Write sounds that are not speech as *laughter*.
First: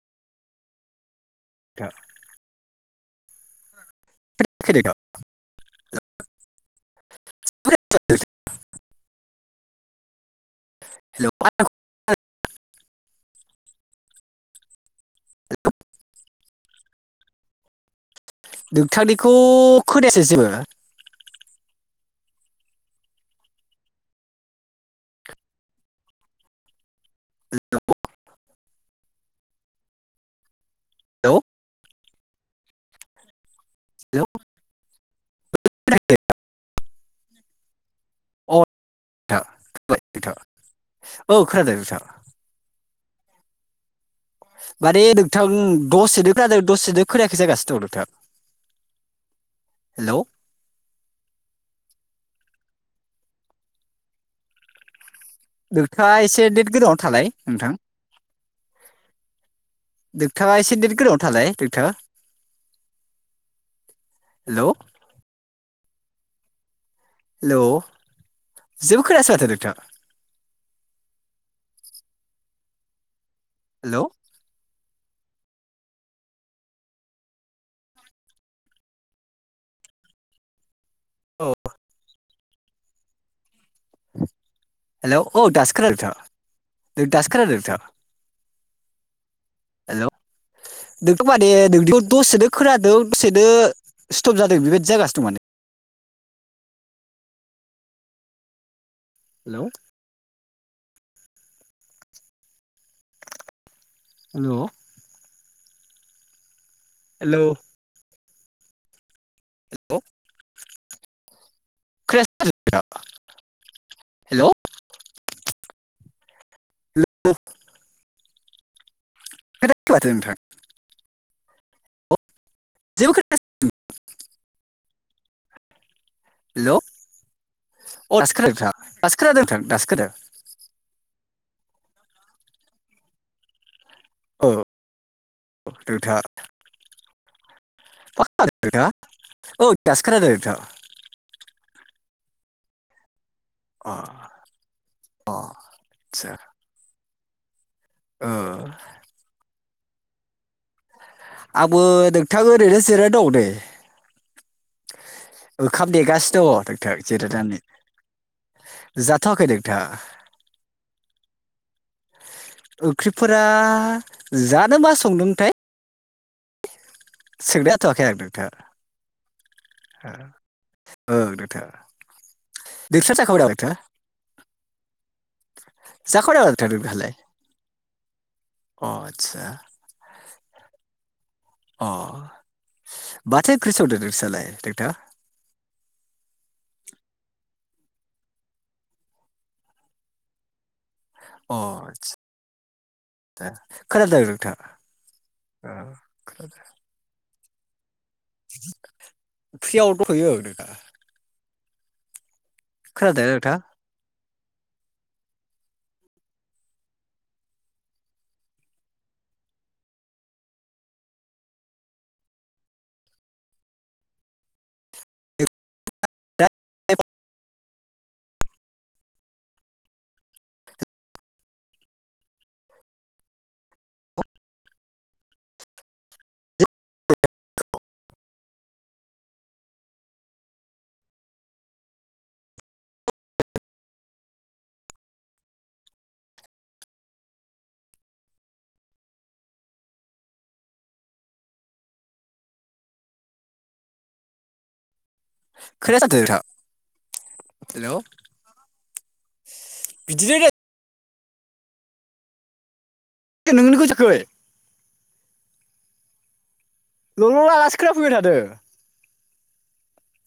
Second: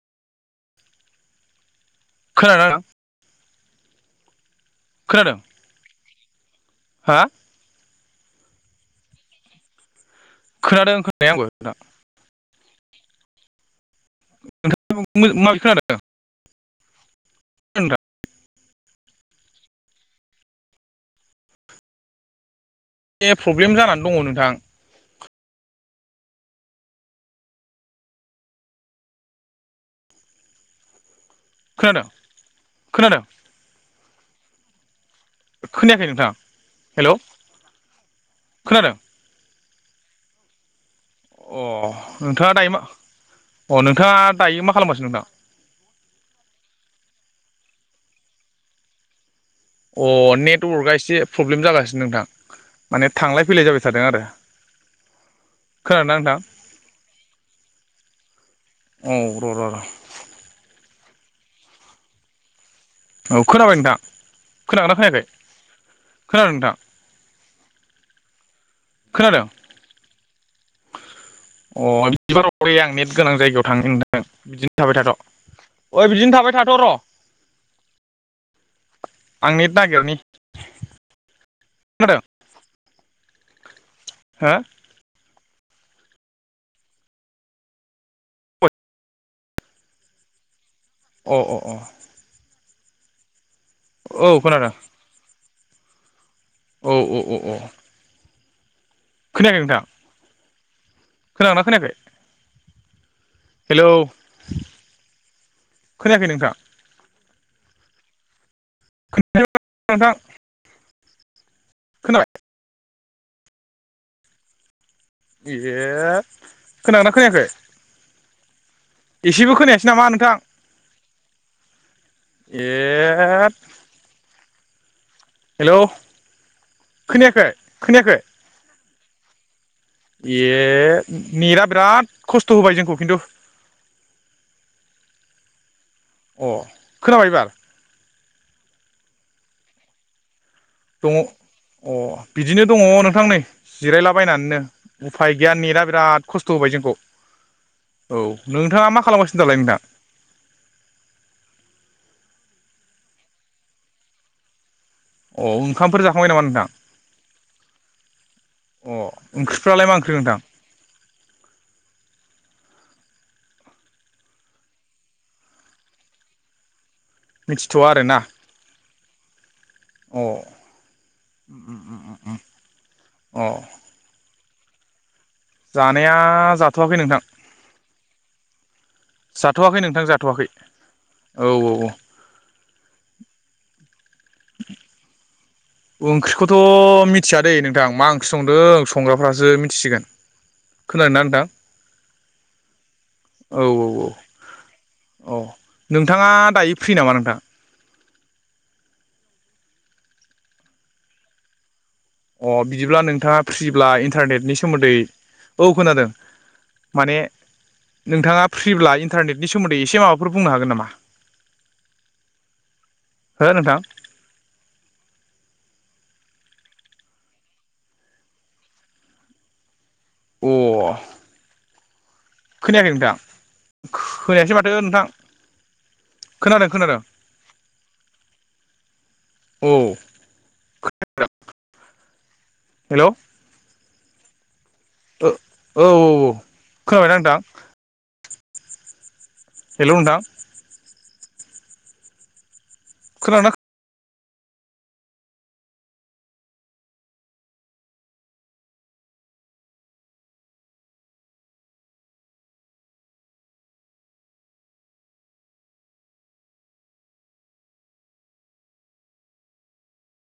नोंथां खोनादों ना? खोनायाखै खोनादों? हा? *unintelligible* खोनादों हेलौ खोनानाया आंबो आं नोंथां। नोंथाङा *unintelligible* माबायदि खोनादों? *unintelligible* नोंथांनिखौ खोनायासै जेबो। ए प्रब्लेम जानानै दङ नोंथां। हेलौ! हेलौ खोनादों खोनादों? हेलौ । खोनायाखै नोंथां हेल'। खोनादों अ *unintelligible* अ खोनादों नोंथां नोंथाङा दायो मा अ नोंथां नोंथाङा दायो मा माने खालामगासिनो नोंथां दसेनो खोनादों दसेनो खोनायाखै जागासिनो दं नोंथां अ हेलौ नेटवर्कआ एसे प्रब्लेम जागासिनो नोंथां माने थांलाय फैलाय जाबाय थादों आरो खोनादोंना नोंथाङा नोंथां इसे नेत गोनांआव थालाय नोंथां औ र' र' र' नोंथाङा ऐसे नेत गोनांआव थालाय नोंथांङा औ खोनाबाय नोंथां खोनागोना खोनायाखै खोनादों नोंथां हेल' जेबो खोनायासै खोनादों माथो नोंथां बिबार हरै आं नेट गोनां जायगायाव थांनि हेलौ नोंथां बिदिनो थाबाय थाथ' ओइ बिदिनो थाबाय थाथ' र' आं नेत नागिरनि औ खोनादों हा हेलौ औ दासों खोनादों नोंथां अ हेल' नोंथ' माने अ अ नों दसेनो खोनादों दसेनो स्टप औ जादों खोनादों बेबायदि जायागासिनो दं माने औ औ औ औ खोनायाखै हेलौ नोंथां खोनागोना खोनायाखै हेलौ हेलौ खोनायाखै नोंथां हेल' खा *unintelligible* हेलौ ए खोनागोना खोनायाखै एसेबो हेल' खोनायासै नामा खोनायाखै माथो नोंथां? जेबो खोनायासै एट हेलौ हेल' अ खोनायाखै खोनायाखै दासो खोनादों दासो खोनादों नोंथां दासो खोनादों ए नेटा बिराद खस्थ' होबाय जोंखौ खिन्थु औ रथा अ खोनाबाय एबार *unintelligible* दङ अ बिदिनो दङ नोंथां नै अ जिरायलाबायनानैनो अ उफाय गैया आदसा नेटा बिराद खस्थ' होबाय जोंखौ औ ओ नोंथाङा मा खालामगासिनो दालाय नोंथां आंबो नोंथाङा ओरैनो जिरा दं दे अ ओखाम ओंखामफोर जाखांबाय नामा दनेगासिनो दंङ' नोंथां जिरायनानै अ जाथ'वाखै नोंथां ओंख्रिफ्रालाय मा ओंख्रि नोंथां? ओंख्रिफोरा जानो मा संदोंथाय मिथिथ'वा आरो ना अ *unintelligible* औओ अ नोंथां *unintelligible* जानाया जाखांबाय नामा नोंथां जाथ'वाखै नोंहालाय नोंथां अ आदसा जाथ'वाखै नोंथां जाथ'वाखै औ अ औ माथो ओंख्रि संदों नोसालाय नोंथां? ओंख्रिखौथ' मिथियाादे नों नदांं मा ओंख्रि संदों संग्राफ्रासो मिथिसिगोन खोनादों ना नोंथां अ आसा औ खोनादों औ नोंथां? औ नोंथाङा दायो फ्रि नामा नोंथां ओंख्रियाव दख'यो *unintelligible* अ बिदिब्ला नोंथाङा फ्रिब्ला इन्टारनेटनि सोमोन्दै औ खोनादों माने नोंथाङा फ्रिब्ला इन्टारनेटनि सोमोन्दै एसे माबाफोर बुंनो हागोन नामा? हो नोंथां? अ खोनायाखै नोंथां खोनायासै माथो नोंथां? खोनादों खोनादों औ हेल' औ औ औ खोनाबायना नोंथां हेल' नोंथां खोनादोंना खोनाथारदो नोंथां हेल' बिदिनो नोंगनिखौ साख लल' लालासो खोना फैबाय थादों